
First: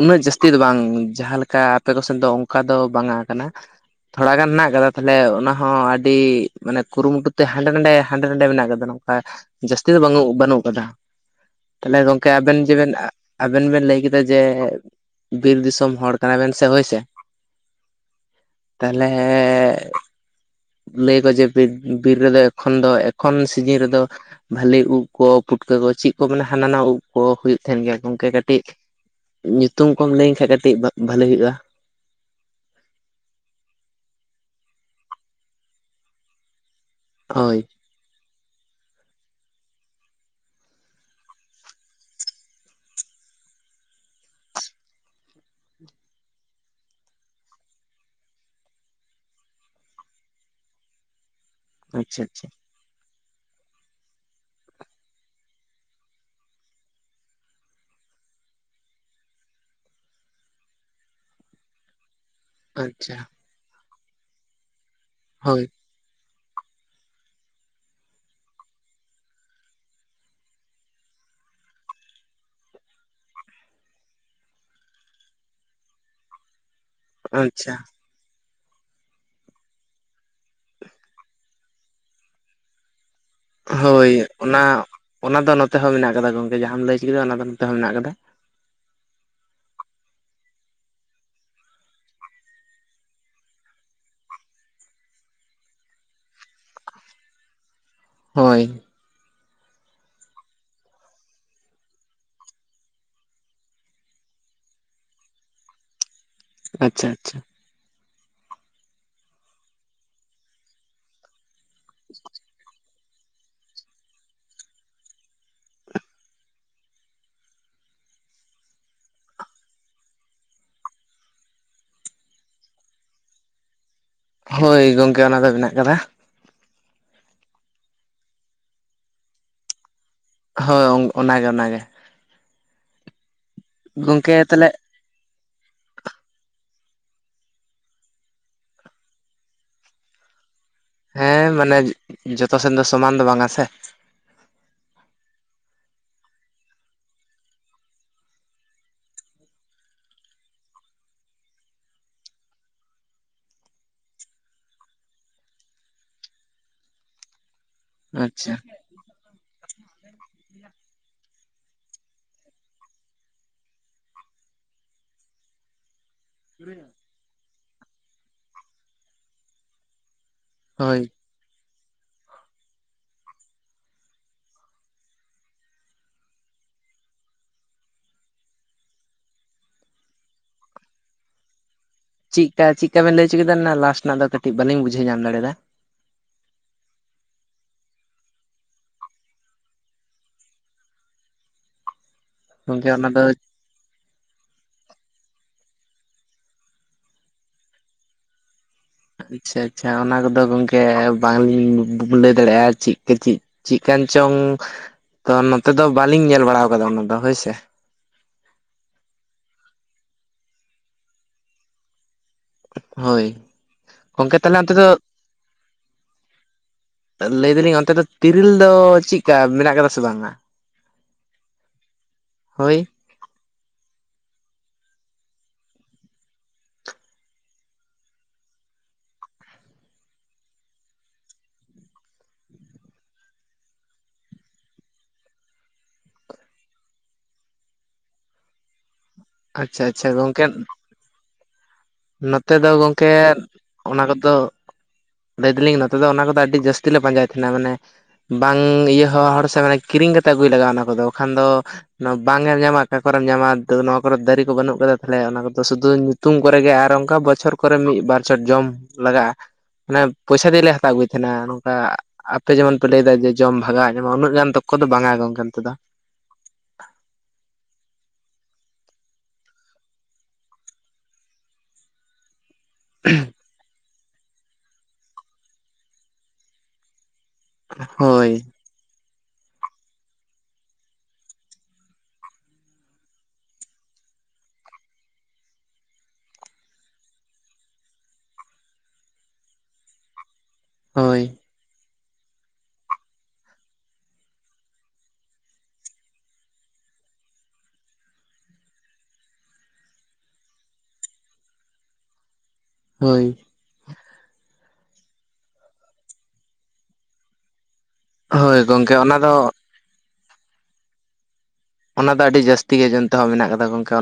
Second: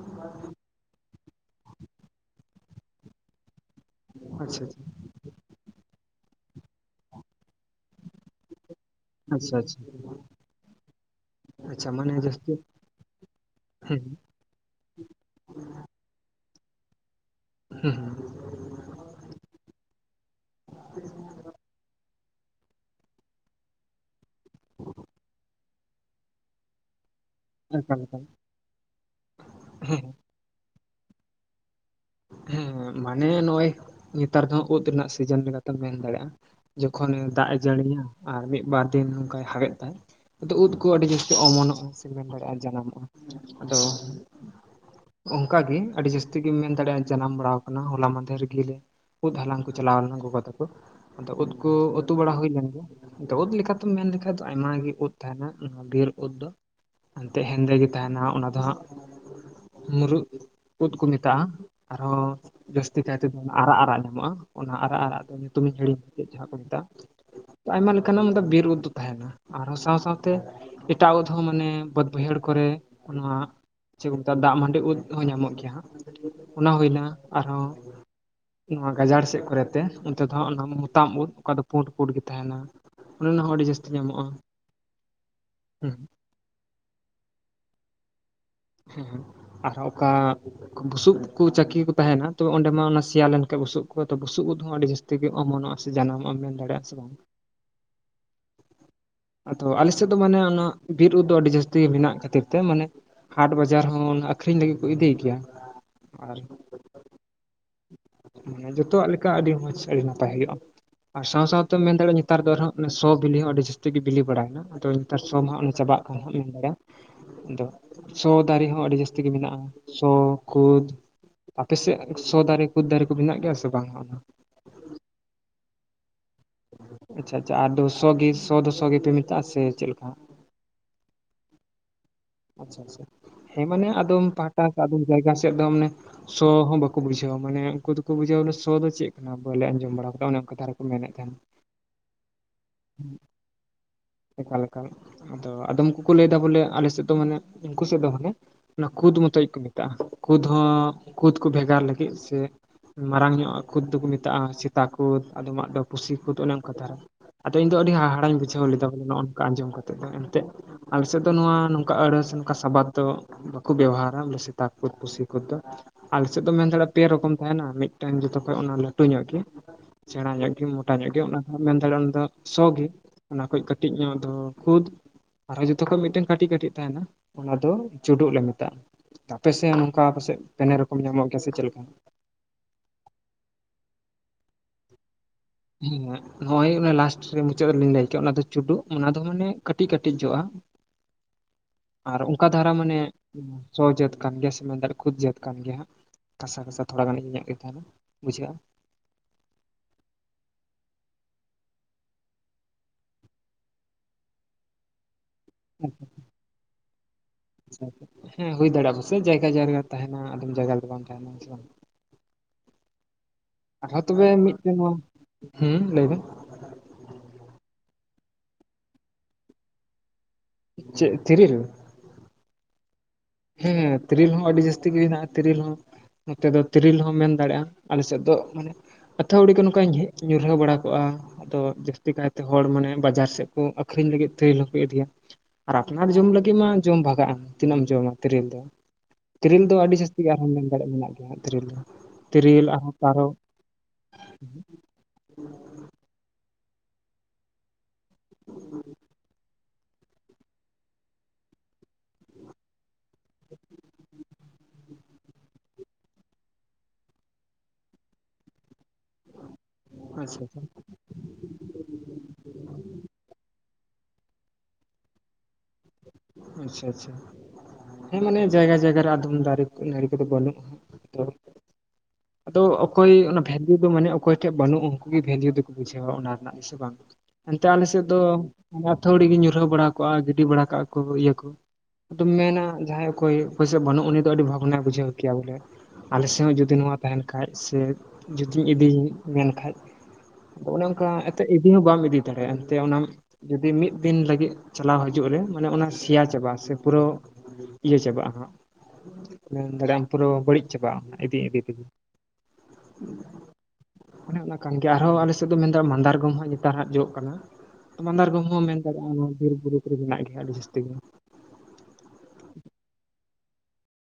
A: ᱩᱱᱟᱹᱜ ᱡᱟᱹᱥᱛᱤ ᱫᱚ ᱵᱟᱝ ᱡᱟᱦᱟᱸ ᱞᱮᱠᱟ ᱟᱯᱮ ᱠᱚ ᱥᱮᱱ ᱫᱚ ᱚᱠᱟ ᱫᱚ ᱵᱟᱝᱟ ᱟᱜ ᱠᱟᱱᱟ ᱛᱷᱚᱲᱟ ᱜᱟᱱ
B: ᱟᱪᱪᱷᱟ
A: ᱦᱮᱱᱟᱜ ᱟᱠᱟᱫᱟ ᱛᱟᱦᱚᱞᱮ ᱚᱱᱟ ᱦᱚᱸ ᱟᱹᱰᱤ ᱢᱟᱱᱮ ᱠᱩᱨᱩᱢᱩᱴᱩ ᱛᱮ ᱦᱟᱸᱰᱮ ᱱᱟᱰᱮ ᱦᱟᱸᱰᱮ ᱱᱟᱰᱮ ᱢᱮᱱᱟᱜ ᱠᱟᱫᱟ ᱱᱚ᱾ ᱟᱨ
B: ᱟᱪᱪᱷᱟ ᱟᱪᱪᱷᱟ ᱟᱪᱪᱷᱟ
A: ᱡᱟᱹᱥᱛᱤ ᱫᱚ ᱵᱟ ᱵᱟᱹᱱᱩᱜ ᱟᱠᱟᱫᱟ᱾
B: ᱟᱪᱪᱷᱟ
A: ᱛᱟᱦᱞᱮ
B: ᱢᱟᱱᱮ
A: ᱜᱚᱝᱠᱮ
B: ᱡᱟᱹᱥᱛᱤ
A: ᱟᱵᱮᱱ ᱡᱮᱵᱮᱱ ᱟᱵᱮᱱ ᱵᱮᱱ ᱞᱟᱹᱭ
B: ᱦᱮᱸ
A: ᱠᱮᱫᱟ ᱡᱮ ᱵᱤᱨ ᱫᱤᱥᱚᱢ ᱦᱚᱲ ᱠᱟᱱᱟ ᱵᱮᱱᱥ ᱦᱳᱭ ᱥᱮᱮ
B: ᱦᱩᱸ ᱦᱩᱸ
A: ᱛᱟᱦᱚᱞᱮ ᱞᱟᱹᱭᱟᱠᱚ ᱡᱮ ᱵᱤᱨ ᱵᱤᱨ ᱨᱮᱫᱚ ᱮᱠᱷᱚᱱ ᱫᱚ ᱮᱠᱷᱚᱱ ᱥᱤᱡᱤᱱ ᱨᱮᱫᱚ ᱵᱟᱹᱞᱤ ᱩᱵ ᱠᱚ ᱯᱩᱴᱠᱟᱹ ᱠᱚ ᱪᱮᱫ ᱠᱚ ᱢᱟᱱᱮ ᱦᱟᱱᱟ ᱱᱟᱭᱟ ᱩᱵ ᱠᱚ ᱦᱩᱭᱩᱜ- ᱛᱟᱦᱮᱱ
B: ᱮᱠᱟᱞ
A: ᱜᱮᱭᱟ
B: ᱮᱠᱟᱞ
A: ᱜᱚᱝᱠᱮ ᱠᱟᱹᱴᱤᱡ ᱧᱩᱛᱩᱢ
B: ᱦᱮᱸ
A: ᱠᱚᱢ ᱞᱟᱹᱭᱟᱹᱤᱧ ᱠᱷᱟᱱᱡ ᱠᱟᱹᱴᱤᱡ ᱵᱟᱹᱞᱮ ᱦᱩᱭᱩᱜᱼᱟ
B: ᱦᱮᱸ ᱢᱟᱱᱮ ᱱᱚᱜ ᱚᱭ ᱱᱮᱛᱟᱨ ᱫᱚ ᱩᱫ ᱨᱮᱱᱟᱜ ᱥᱤᱡᱮᱱ ᱞᱮᱠᱟ ᱛᱮ ᱢᱮᱱ ᱫᱟᱲᱮᱭᱟᱜᱼᱟ ᱡᱚᱠᱷᱚᱱ ᱫᱟᱜ ᱮ
A: ᱦᱳᱭ
B: ᱡᱟᱹᱲᱤᱭᱟ ᱟᱨ ᱢᱤᱫ ᱵᱟᱨ ᱫᱤᱱ ᱚᱱᱠᱟᱭ ᱦᱟᱨᱮᱫ ᱛᱟᱭ ᱟᱫᱚ ᱩᱫ ᱠᱚ ᱟᱹᱰᱤ ᱡᱟᱹᱥᱛᱤ ᱚᱢᱚᱱᱚᱜᱼᱟ ᱥᱮ ᱢᱮᱱ ᱫᱟᱲᱮᱭᱟᱜᱼᱟ ᱡᱟᱱᱟᱢᱚᱜᱼᱟ ᱟᱫᱚ ᱚᱱᱠᱟ ᱜᱮ ᱟᱹᱰᱤ ᱡᱟᱹᱥᱛᱤ ᱜᱮᱢ ᱢᱮᱱ [unintelligible] ᱡᱟᱱᱟᱢ ᱵᱟᱲᱟ ᱟᱠᱟᱱᱟ ᱦᱚᱞᱟ ᱢᱥᱫᱷᱮᱨ ᱨᱮᱜᱮ ᱩᱫ ᱦᱟᱞᱟᱝ ᱠᱚ ᱪᱟᱞᱟᱣ ᱞᱮᱱᱟ ᱜᱚᱜᱚ ᱛᱟᱠᱚ ᱩᱫ ᱠᱚ ᱩᱛᱩ
A: ᱟᱪᱪᱷᱟ
B: ᱵᱟᱲᱟ
A: ᱟᱪᱪᱷᱟ
B: ᱦᱩᱭ ᱞᱮᱟᱱ ᱜᱮᱭ? ᱩᱫ ᱞᱮᱠᱟ ᱞᱮᱠᱟᱛᱮᱢ ᱢᱮᱱ ᱞᱮᱠᱷᱟᱡ ᱫᱚ ᱟᱭᱢᱟ ᱜᱮ ᱩᱫ ᱛᱟᱦᱮᱱᱟ ᱵᱤᱨ ᱩᱫ ᱫᱚ᱾ ᱮᱱᱛᱜ ᱦᱮᱸᱫᱮ ᱜᱮ ᱛᱟᱦᱮᱱᱟ, ᱚᱱᱟ ᱫᱚ ᱦᱟᱸᱜ ᱢᱩᱨᱩᱫ ᱩᱫ ᱠᱚ ᱢᱮᱛᱟᱜᱼᱟ᱾ ᱟᱨᱦᱚᱸ ᱡᱟᱹᱥᱛᱤ
A: ᱟᱪᱪᱷᱟ
B: ᱠᱟᱭ ᱛᱮᱫᱚ ᱟᱨᱟᱜ ᱟᱨᱟᱜ ᱧᱟᱢᱚᱜᱼᱟ ᱚᱱᱟ ᱟᱨᱟᱜ ᱟᱨᱟᱜ ᱫᱚ
A: ᱦᱳᱭ
B: ᱧᱩᱛᱩᱢ ᱤᱧ ᱦᱤᱲᱤᱧ ᱪᱮᱫ ᱡᱟᱦᱟᱸ ᱠᱚ ᱢᱮᱛᱟᱜᱼᱟ ᱟᱭᱢᱟ ᱞᱮᱠᱟᱱᱟᱜ ᱵᱤᱨ ᱩᱫᱽᱫ ᱛᱟᱦᱮᱱᱟ ᱟᱨᱦᱚᱸ ᱥᱟᱶ ᱥᱟᱶᱛᱮ ᱮᱴᱟᱜ ᱩᱫ ᱫᱚ ᱢᱟᱱᱮ ᱵᱟᱹᱫᱽ ᱵᱟᱹᱭᱦᱟᱹᱲ ᱠᱚᱨᱮ ᱚᱱᱟ ᱪᱮᱫ ᱠᱚ ᱢᱮᱛᱟᱜ ᱫᱟᱜ ᱢᱟᱹᱰᱤ ᱩᱫ ᱦᱚᱸ ᱧᱟᱢᱚᱜ ᱜᱮᱭᱟ ᱚᱱᱟ ᱦᱩᱭᱱᱟ ᱟᱨᱦᱚᱸ
A: ᱟᱪᱪᱷᱟ
B: ᱱᱚᱣᱟ ᱜᱟᱡᱟᱲ ᱥᱮᱫ ᱠᱚᱨᱮᱛᱮ ᱚᱱᱛᱮ ᱫᱚ ᱦᱟᱸ ᱚᱱᱟ ᱢᱚᱛᱟᱢ ᱩᱫ ᱚᱠᱟ ᱫᱚ ᱯᱩᱸᱰ ᱯᱩᱸᱰ ᱜᱮ ᱛᱟᱦᱮᱱᱟ ᱚᱱᱮ ᱚᱱᱟ ᱦᱚᱸ ᱟᱹᱰᱤ ᱡᱟᱹᱥᱛᱤ ᱧᱟᱢᱚᱜᱼᱟ
A: ᱦᱳᱭ ᱚᱱᱟ ᱚᱱᱟ ᱫᱚ ᱱᱚᱛᱮ
B: ᱦᱩᱸ
A: ᱦᱚᱸ ᱢᱮᱱᱟᱜ ᱟᱠᱟᱫᱟ ᱜᱚᱝᱠᱮ ᱡᱟᱦᱟᱸᱟᱢ ᱞᱟᱹᱭᱪ ᱠᱮᱫᱟ ᱚᱱᱟ ᱫᱚ ᱱᱚᱛᱮ ᱦᱚᱸ ᱢᱮᱱᱟᱜ ᱟᱠᱟᱫᱟ
B: ᱦᱮᱸ ᱟᱨ ᱚᱠᱟ ᱵᱩᱥᱩᱵ ᱩᱱᱠᱩ ᱪᱟᱹᱠᱤ ᱠᱚ ᱛᱟᱦᱮᱱᱟ ᱛᱚᱵᱮ ᱚᱸᱰᱮ ᱢᱟ ᱚᱱᱟ ᱥᱮᱭᱟ ᱞᱮᱱ ᱠᱷᱟᱱ ᱵᱩᱥᱩᱵ ᱠᱚ ᱛᱚ ᱵᱩᱥᱩᱵ ᱩᱫ ᱦᱚᱸ ᱟᱹᱰᱤ ᱡᱟᱹᱥᱛᱤ ᱜᱮ ᱚᱢᱚᱱᱚᱜᱼᱟ ᱥᱮ ᱡᱟᱱᱟᱢᱚᱜ ᱮᱢ ᱢᱮᱱ ᱫᱟᱲᱮᱭᱟᱜᱼᱟ ᱥᱮ ᱵᱟᱝ
A: ᱦᱳᱭ
B: ᱟᱫᱚ ᱟᱞᱮ ᱥᱮᱫ ᱫᱚ ᱢᱟᱱᱮ ᱚᱱᱟ ᱵᱤᱨ ᱩᱫ ᱫᱚ ᱟᱹᱰᱤ ᱡᱟᱹᱥᱛᱤ ᱢᱮᱱᱟᱜ ᱠᱷᱟᱹᱛᱤᱨ ᱛᱮ ᱢᱟᱱᱮ ᱦᱟᱴ ᱵᱟᱡᱟᱨ ᱦᱚᱸ ᱟᱹᱠᱷᱨᱤᱧ ᱞᱟᱹᱜᱤᱫ ᱠᱚ ᱤᱫᱤᱭ ᱜᱮᱭᱟ ᱟᱨ
A: ᱟᱪᱪᱷᱟ ᱟᱪᱪᱷᱟ
B: ᱡᱚᱛᱚᱣᱟᱜ ᱞᱮᱠᱟ ᱟᱹᱰᱤ ᱢᱚᱡᱽ ᱟᱹᱰᱤ ᱱᱟᱯᱟᱭ ᱦᱩᱭᱩᱜᱼᱟ᱾ ᱟᱨ ᱥᱟᱶ ᱥᱟᱶᱛᱮᱢ ᱢᱮᱱ ᱫᱟᱲᱮᱭᱟᱜᱼᱟ ᱱᱮᱛᱟᱨ ᱫᱚ ᱟᱨᱦᱚᱸ ᱥᱚ ᱵᱤᱞᱤ ᱦᱚᱸ ᱟᱹᱰᱤ ᱡᱟᱹᱥᱛᱤ ᱜᱮ ᱵᱤᱞᱤ ᱵᱟᱲᱟᱭᱮᱱᱟ ᱟᱫᱚ᱾ ᱟᱨ ᱥᱚ ᱢᱟᱦᱟᱸᱜ ᱪᱟᱵᱟᱜ ᱠᱟᱱ ᱮᱢ [unintelligible] ᱟᱫᱚ ᱥᱚ ᱫᱟᱨᱮ ᱦᱚᱸ ᱟᱹᱰᱤ ᱡᱟᱹᱥᱛᱤ ᱜᱮ ᱢᱮᱱᱟᱜᱼᱟ ᱥᱚ ᱠᱷᱫᱽ ᱟᱯᱮᱥᱮᱫ ᱥᱚ ᱫᱟᱨᱮ ᱠᱩᱫ ᱫᱟᱨᱮ ᱠᱚ ᱢᱮᱱᱟᱜ ᱜᱮᱭᱟ ᱥᱮ ᱵᱟᱝ ᱚᱱᱟ
A: ᱦᱳᱭ ᱜᱚᱝᱠᱮ ᱚᱱᱟ ᱫᱚ ᱢᱮᱱᱟᱜ ᱟᱠᱟᱫᱟ
B: ᱟᱪᱪᱷᱟ ᱟᱪᱪᱷᱟ ᱟᱨ ᱫᱚ ᱥᱚ ᱜᱮ ᱥᱚ ᱫᱚ ᱥᱚ ᱜᱮᱯᱮ ᱢᱮᱛᱟᱜᱼᱟ ᱥᱮ ᱪᱮᱫ ᱞᱮᱠᱟ
A: ᱦᱳᱭ ᱚᱱᱟᱜᱮ ᱚᱱᱟᱜᱮ
B: ᱟᱪᱪᱷᱟ ᱟᱪᱪᱷᱟ ᱦᱮᱸ ᱢᱟᱱᱮ ᱟᱫᱚᱢ
A: ᱜᱚᱝᱠᱮ
B: ᱯᱟᱦᱴᱟ
A: ᱛᱟᱦᱞᱮ
B: ᱥᱮ ᱟᱫᱚᱢ ᱡᱟᱭᱜᱟ ᱥᱮᱫ ᱫᱚ ᱢᱮ ᱥᱚ ᱦᱚᱸ ᱵᱟᱠᱚ ᱵᱩᱡᱷᱟᱹᱣᱟ ᱢᱟᱱᱮ ᱩᱱᱠᱩ ᱫᱚᱠᱚ ᱵᱩᱡᱷᱟᱹᱣᱟᱮ ᱥᱚ ᱫᱚ ᱪᱮᱫ ᱠᱟᱱᱟ ᱵᱟᱞᱮ ᱟᱸᱡᱚᱢ ᱵᱟᱲᱟᱫᱟ ᱚᱱᱮ ᱚᱱᱠᱟ ᱢᱮᱱᱮ ᱠᱟᱱ
A: ᱦ ᱢᱟᱱᱮ ᱡᱚᱛᱚ ᱥᱮᱱ ᱫᱚ ᱥᱚᱢᱟᱱ ᱫᱚ ᱵᱟᱝᱟ ᱥᱮ᱾
B: ᱪᱮᱠᱟᱞᱮᱠᱟ ᱟᱫᱚ ᱟᱫᱚᱢ ᱠᱚᱠᱚ ᱞᱟᱹᱭ ᱮᱫᱟ ᱵᱚᱞᱮ ᱟᱞᱮ ᱥᱮᱫ ᱫᱚ ᱢᱟᱱᱮ ᱩᱱᱠᱩ ᱥᱮᱫ ᱫᱚ ᱢᱟᱱᱮ ᱚᱱᱟ ᱠᱩᱫᱽ ᱢᱚᱛᱚᱡ ᱠᱚ ᱢᱮᱛᱟᱜᱼᱟ ᱠᱩᱫᱽ ᱦᱚᱸ ᱠᱩᱫᱽ ᱠᱚ ᱵᱷᱮᱜᱟᱨ ᱞᱟᱹᱜᱤᱫ ᱥᱮ ᱢᱟᱨᱟᱝ ᱧᱚᱜᱼᱟ ᱠᱩᱫ ᱫᱚᱠᱚ ᱢᱮᱛᱟᱜᱼᱟ ᱥᱮᱛᱟ ᱠᱩᱫ ᱟᱫᱚᱢᱟᱜ ᱫᱚ ᱯᱩᱥᱤ [unintelligible] ᱠᱟ ᱛᱷᱟᱨᱟ ᱟᱫᱚ ᱤᱧ ᱫᱚ ᱟᱹᱰᱤ ᱦᱟᱦᱟᱲᱟᱧ
A: ᱟᱪᱪᱷᱟ
B: ᱵᱩᱡᱷᱟᱹᱣ ᱞᱮᱫᱟ ᱵᱚᱞᱮ ᱱᱚᱜᱼᱚ ᱱᱚᱝᱠᱟ ᱟᱸᱡᱚᱢ ᱠᱟᱛᱮᱫ ᱫᱚ ᱮᱱᱮᱫ ᱟᱞᱮ ᱥᱮᱫ ᱫᱚ ᱱᱚᱣᱟ ᱱᱚᱝᱠᱟ ᱟᱹᱲᱟᱹ ᱥᱮ ᱱᱚᱝᱠᱟ ᱥᱟᱵᱟᱫ ᱫᱚ ᱵᱟᱠᱚ ᱵᱮᱣᱦᱟᱨᱟ ᱥᱮᱛᱟ ᱠᱚ ᱯᱩᱥᱤ ᱠᱚᱫᱚ ᱟᱞᱮᱥᱮᱫ ᱫᱚ ᱢᱮᱱ ᱫᱟᱲᱮᱭᱟᱜᱼᱟ ᱯᱮ ᱨᱚᱠᱚᱢ ᱛᱟᱦᱮᱱᱟ ᱢᱤᱫᱴᱮᱱ ᱡᱚᱛᱚᱠᱷᱚᱡ ᱚᱱᱟ ᱞᱟᱹᱴᱩ ᱧᱚᱜ ᱜᱮ ᱥᱮᱬᱟ ᱧᱚᱜ ᱜᱮ
A: ᱦᱳᱭ
B: ᱛᱟᱦᱚᱞᱮ ᱜᱮ ᱚᱱᱟ ᱠᱚ ᱢᱮᱱ ᱫᱟᱲᱮ ᱚᱱᱟ ᱫᱚ ᱥᱚ ᱜᱮ ᱚᱱᱟ ᱠᱷᱚᱱ ᱠᱟᱹᱴᱤᱡ ᱧᱚᱜ ᱫᱚ ᱠᱷᱩᱫ ᱟᱨᱚᱸ ᱡᱚᱛᱚᱠᱷᱚᱡ ᱢᱤᱫᱴᱮᱱ ᱠᱟᱹᱴᱤᱡ ᱠᱟᱹᱴᱤᱡ ᱛᱟᱦᱮᱱᱟ ᱚᱱᱟ ᱫᱚ ᱪᱩᱰᱩᱜ ᱞᱮ ᱢᱮᱛᱟᱜᱼᱟ ᱛᱚ ᱟᱯᱮᱥᱮᱫ ᱱᱚᱝᱠᱟ ᱯᱟᱥᱮᱫ ᱯᱮᱱᱮ ᱨᱚᱠᱚᱢ ᱧᱟᱢᱚᱜ ᱜᱮᱭᱟ ᱥᱮ ᱪᱮᱫ ᱞᱮᱠᱟ
A: ᱪᱮᱫᱠᱟ ᱪᱮᱫᱠᱟ ᱵᱮᱱ ᱞᱟᱹᱭ ᱪᱩ ᱠᱮᱫᱟ ᱚᱱᱟ ᱞᱟᱥᱴ ᱨᱮᱱᱟᱜ ᱫᱚ ᱠᱟᱹᱴᱤᱡ ᱵᱟᱞᱤᱧ ᱵᱩᱡᱷᱟᱹᱣ ᱧᱟᱢ ᱫᱟᱲᱮᱭᱟᱫᱟ
B: ᱦᱮᱸ ᱱᱚᱜ ᱚᱚᱭ ᱚᱱ ᱞᱟᱥᱴ ᱨᱮ ᱢᱩᱪᱟᱹᱫ ᱨᱮ ᱞᱤᱧ ᱞᱟᱹᱭᱠᱮᱜ ᱚᱱᱟ ᱫᱚ ᱪᱩᱰᱩ ᱚᱱᱟ ᱫᱚ ᱢᱟᱱᱮ ᱠᱟᱹᱴᱤᱡ ᱠᱟᱹᱴᱤᱡ ᱡᱚᱜᱼᱟ ᱟᱨ ᱚᱱᱠᱟ ᱫᱷᱟᱨᱟ
A: ᱜᱚᱝᱠᱮ
B: ᱢᱟᱱᱮ
A: ᱚᱱᱟ ᱫᱚ
B: ᱥᱚ ᱡᱮᱫ ᱠᱟᱱ ᱜᱮᱭᱟ ᱥᱚᱢᱫᱟᱨ ᱠᱷᱩᱫ ᱡᱛ ᱠᱟᱱᱟᱱ ᱜᱮᱭᱟ ᱠᱟᱥᱟ ᱠᱟᱥᱟ ᱛᱷᱚᱲᱟ ᱜᱟᱱ ᱤᱭᱟᱹ ᱧᱚᱜ ᱜᱮ ᱛᱟᱦᱮᱱᱟ ᱵᱩᱡᱷᱟᱹᱜᱼᱟ
A: ᱟᱪᱪᱷᱟ ᱟᱪᱪᱷᱟ ᱚᱱᱟ ᱠᱚᱫᱚ ᱜᱚᱝᱠᱮ ᱵᱟᱝᱞᱤᱧ ᱞᱟᱹᱭ ᱫᱟᱲᱮᱭᱟᱜᱼᱟ ᱪᱮᱫ ᱠᱚᱮ ᱪᱮᱫ ᱪᱮᱫ ᱠᱟᱱ ᱪᱚᱝ ᱛᱚ ᱱᱚᱛᱮ ᱫᱚ ᱵᱟᱞᱤᱧ ᱧᱮᱞ ᱵᱟᱲᱟ ᱟᱠᱟᱫᱟ ᱚᱱᱟ ᱫᱚ ᱦᱳᱭᱥᱮ
B: ᱦᱮᱸ ᱦᱩᱭ ᱫᱟᱲᱮᱭᱟᱜᱼᱟ ᱯᱟᱥᱮᱜ ᱡᱟᱭᱜᱟ ᱡᱟᱭᱜᱟ ᱛᱟᱦᱮᱱᱟ ᱟᱫᱚᱢ ᱡᱟᱭᱜᱟ ᱫᱚ ᱵᱟᱝ ᱛᱟᱦᱮᱱᱟ ᱵᱟᱝ
A: ᱦᱳᱭ
B: ᱟᱨᱦᱚᱸ ᱛᱚᱵᱮ
A: ᱜᱚᱝᱠᱮ ᱛᱟᱦᱚᱞᱮ ᱚᱱᱛᱮ
B: ᱢᱤᱫᱴᱮᱱ
A: ᱫᱚ
B: ᱦᱚᱸ ᱦᱩᱸ ᱞᱟᱹᱭ ᱵᱮᱱ
A: ᱞᱟᱹᱭ ᱫᱟᱞᱤᱧ ᱚᱱᱛᱮ ᱫᱚ ᱛᱤᱨᱤᱞ ᱫᱚ ᱪᱮᱫᱠᱟ ᱢᱮᱱᱟᱜ ᱠᱟᱫᱟ ᱥᱮ ᱵᱟᱝᱟ
B: ᱪᱮᱸ ᱛᱤᱨᱤ ᱨᱮ
A: ᱦᱳᱭ
B: ᱦᱮᱸ ᱛᱤᱨᱤᱞ ᱦᱚᱸ ᱟᱹᱰᱤ ᱡᱟᱹᱥᱛᱤ ᱜᱮ ᱢᱮᱱᱟᱜᱼᱟ ᱛᱤᱨᱤᱞ ᱦᱚᱸ ᱱᱚᱛᱮ ᱫᱚ ᱛᱤᱨᱤᱞ ᱦᱚᱸᱢ ᱢᱮᱱ ᱫᱟᱲᱮᱭᱟᱜᱼᱟ ᱟᱞᱮᱥᱮᱫ ᱫᱚ ᱢᱟᱱᱮ ᱟᱛᱷᱟᱣᱲᱤ ᱠᱚ ᱱᱚᱝᱠᱟᱧ ᱧᱩᱨᱦᱟᱹ ᱵᱟᱲᱟ ᱠᱚᱜᱼᱟ ᱟᱫᱚ ᱡᱟᱹᱥᱛᱤ ᱠᱟᱭᱛᱮ ᱦᱚᱲ ᱢᱟᱱᱮ ᱵᱟᱡᱟᱨ ᱥᱮᱫ ᱠᱚ ᱟᱠᱷᱨᱤᱧ ᱞᱟᱹᱜᱤᱫ ᱛᱮᱤᱨᱞ ᱦᱚᱠᱚ ᱤᱫᱤᱭᱟ ᱟᱨ ᱟᱯᱱᱟᱨ ᱡᱚᱢ ᱞᱟᱹᱜᱤᱫ ᱢᱟ ᱡᱚᱢ ᱵᱷᱟᱜᱟᱜᱼᱟ ᱛᱤᱱᱟᱹᱜ ᱮᱢ ᱡᱚᱢᱟ ᱛᱤᱨᱤᱞ ᱫᱚ ᱛᱤᱨᱤᱞ ᱫᱚ
A: ᱟᱪᱪᱷᱟ
B: ᱟᱹᱰᱤ
A: ᱟᱪᱪᱷᱟ
B: ᱡᱟᱹᱥᱛᱤ ᱜᱮ
A: ᱜᱚᱝᱠᱮ
B: ᱟᱨᱦᱚᱸ ᱢᱮᱱ ᱫᱟᱲᱮ ᱢᱮᱱᱟᱜ ᱜᱮᱭᱟ ᱛᱤᱨᱤᱞ ᱫᱚ
A: ᱱᱚᱛᱮ
B: ᱛᱤᱨᱤᱞ
A: ᱫᱚ
B: ᱟᱨᱦᱚᱸ
A: ᱜᱚᱝᱠᱮ
B: ᱛᱟᱨᱚᱵ
A: ᱚᱱᱟ ᱠᱚᱫᱚ ᱞᱟᱹᱭ ᱫᱟᱞᱤᱧ ᱱᱚᱛᱮ ᱱᱚ ᱚᱱᱟ ᱠᱚᱫᱚ ᱟᱹᱰᱤ ᱡᱟᱹᱥᱛᱤ ᱞᱮ ᱯᱟᱸᱡᱟᱭᱮᱫ ᱛᱟᱦᱮᱱᱟ ᱢᱟᱱᱮ ᱵᱟᱝ ᱤᱭᱟᱹ ᱦᱚᱸᱣᱟ ᱦᱚᱲ ᱥᱮ ᱢᱟᱱᱮ ᱠᱤᱨᱤᱧ ᱠᱟᱛᱮ ᱟᱹᱜᱩᱭ ᱞᱟᱜᱟᱜᱼᱟ ᱚᱱᱟ ᱠᱚᱫᱚ ᱵᱟᱠᱷᱟᱱ ᱫᱚ ᱵᱟᱝ ᱮᱢ ᱧᱟᱢᱟ ᱚᱠᱟ ᱠᱚᱨᱮᱢ ᱧᱟᱢᱟ ᱱᱚᱣᱟ ᱠᱚᱨᱮ ᱫᱟᱨᱮᱤ ᱠᱚ ᱵᱟᱹᱱᱩᱜ ᱟᱠᱟᱫᱟ ᱛᱟᱞᱮ ᱚᱱᱟ ᱠᱚᱫᱚ ᱥᱩᱫᱷᱩ ᱧᱩᱛᱩᱢ ᱠᱚᱨᱮ ᱜᱮ ᱟᱨ ᱚᱱᱠᱟ ᱵᱚᱪᱷᱚᱨ ᱠᱚᱨᱮ ᱢᱤᱫ ᱵᱟᱨ ᱪᱚᱴ ᱡᱚᱢ ᱞᱟᱜᱟᱜᱼᱟ ᱢᱮ
B: ᱟᱪᱪᱷᱟ
A: ᱯᱚᱭᱟ
B: ᱟᱪᱪᱷᱟ
A: ᱛᱮᱞᱮ ᱦᱟᱛᱟᱣ ᱟᱹᱜᱩᱭ ᱛᱟᱦᱮᱱᱟ ᱱᱚᱝᱠᱟ ᱟᱯᱮ ᱡᱮᱢᱚᱱ ᱯᱮ ᱞᱟᱹᱭᱮᱫᱟ ᱡᱮ ᱡᱚᱢ ᱵᱷᱟᱜᱟᱣ ᱧᱟᱢᱟ ᱩᱱᱟᱹᱜ ᱜᱟᱱ ᱛᱚᱠᱠᱚ ᱫᱚ ᱵᱟᱝᱟ ᱵᱟᱝᱠᱮ ᱱᱚᱛᱮ ᱫᱚ
B: ᱟᱪᱪᱷᱟ ᱟᱪᱪᱷᱟ ᱦᱮᱸ ᱢᱟᱱᱮ ᱡᱟᱭᱜᱟ ᱡᱟᱭᱜᱟ ᱨᱮ ᱟᱫᱚᱢ ᱫᱟᱨᱮ ᱱᱟᱹᱲᱤ ᱠᱚᱫᱚ ᱵᱟᱹᱱᱩᱜᱼᱟ ᱛᱚ ᱟᱫᱚ ᱚᱠᱚᱭ ᱚᱱᱟ ᱵᱷᱮᱞᱤᱭᱩ ᱫᱚ ᱢᱟᱱᱮ ᱚᱠᱚᱭ ᱴᱷᱮᱡ ᱵᱟᱹᱱᱩᱜ ᱩᱱᱠᱩ ᱜᱮ ᱵᱷᱮᱞᱤᱭᱩ ᱫᱚᱠᱚ ᱵᱩᱡᱷᱟᱹᱣᱟ ᱚᱱᱟ ᱨᱮᱱᱟᱜᱤᱥᱮ ᱵᱟᱝ ᱮᱱᱛᱮ ᱟᱞᱮᱥᱮᱫ ᱫᱚ
A: ᱦᱳᱭ
B: ᱟᱹᱛᱷᱹᱲᱤ ᱜᱮ ᱧᱩᱨᱦᱟᱹ ᱵᱟᱲᱟ ᱠᱟᱜᱼᱟ ᱜᱤᱰᱤ ᱵᱟᱲᱟ ᱠᱟᱜᱼᱟ ᱠᱚ ᱤᱭᱟᱹ ᱠᱚ ᱟ ᱢᱮᱱᱟ ᱡᱟᱦᱟᱸᱭ ᱚᱠᱚᱭ ᱚᱠᱚᱭ ᱥᱮᱜ ᱵᱟᱹᱱᱩᱜ ᱩᱱᱤ ᱫᱚ ᱟᱹᱰᱤ ᱵᱷᱚᱜᱽᱱᱟᱭ ᱵᱩᱡᱷᱟᱹᱣ ᱠᱮᱭᱟ ᱵᱚᱞᱮ ᱟᱞᱮ ᱥᱮᱫ ᱦᱚᱸ ᱡᱩᱫᱤ ᱱᱚᱣᱟ ᱛᱟᱦᱮᱱ ᱠᱷᱟᱡ ᱥᱮ ᱡᱩᱫᱤᱧ ᱤᱫᱤ ᱢᱮᱱᱠᱟᱱᱡ ᱟᱫᱚ ᱚᱱᱮ ᱚᱱᱠᱟ
A: ᱦᱳᱭ
B: ᱮᱱᱛᱮᱫ ᱤᱫᱤ ᱦᱚᱸ ᱵᱟᱢ ᱤᱫᱤ ᱫᱟᱲᱮᱭᱟᱜᱼᱟ ᱮᱱᱛᱮ ᱚᱱᱟ ᱡᱚᱫᱤ ᱢᱤᱫ ᱫᱤᱱ ᱞᱟᱹᱜᱤᱫ ᱪᱟᱞᱟᱣ ᱦᱤᱡᱩᱜ ᱨᱮ ᱢᱟᱱᱮ ᱚᱱᱟ ᱥᱮᱭᱟ ᱪᱟᱵᱟ ᱥᱮ ᱯᱩᱨᱟᱹ ᱤᱭᱟᱹ ᱪᱟᱵᱟᱜᱼᱟ ᱦᱟᱸᱜ ᱢᱮᱱ ᱫᱟᱲᱮᱭᱟᱜᱼᱟᱢ ᱯᱩᱨᱟᱹ ᱵᱟᱹᱲᱤᱡ ᱪᱟᱵᱟᱜᱼᱟ ᱤᱫᱤ ᱤᱫᱤ ᱛᱮᱜᱮ
A: ᱦᱳᱭ
B: ᱚᱱᱮ ᱚᱱᱟ ᱠᱟᱱ ᱜᱮᱭᱟ ᱟᱨᱦᱚᱸ ᱟᱞᱮ ᱥᱮᱫ ᱫᱚ ᱢᱮᱱᱫᱟ ᱢᱟᱫᱟᱨᱜᱚᱢ ᱱᱮᱛᱟᱨᱟᱜ ᱡᱚᱜ ᱠᱟᱱᱟ ᱢᱟᱫᱟᱨᱠᱚᱢ
A: ᱦᱳᱭ
B: ᱦᱚᱸ ᱢᱮᱱ
A: ᱜᱚᱝᱠᱮ
B: ᱫᱟᱲᱮᱭᱟᱜᱼᱟ
A: ᱚᱱᱟ ᱫᱚ
B: ᱱᱚᱣᱟ ᱵᱤᱨᱼᱵᱩᱨᱩ ᱠᱚᱨᱮ ᱢᱮᱱᱟᱜ ᱜᱮᱭᱟ ᱟᱹᱰᱤ ᱡᱟᱹᱥᱛᱤ ᱜᱮ
A: ᱚᱱᱟ ᱫᱚ ᱟᱹᱰᱤ ᱡᱟᱹᱥᱛᱤ ᱜᱮ ᱡᱚᱱᱛᱮᱚ ᱦᱚᱸ ᱢᱮᱱᱟᱜ ᱟᱠᱟᱫᱟ ᱜᱚᱝᱠᱮ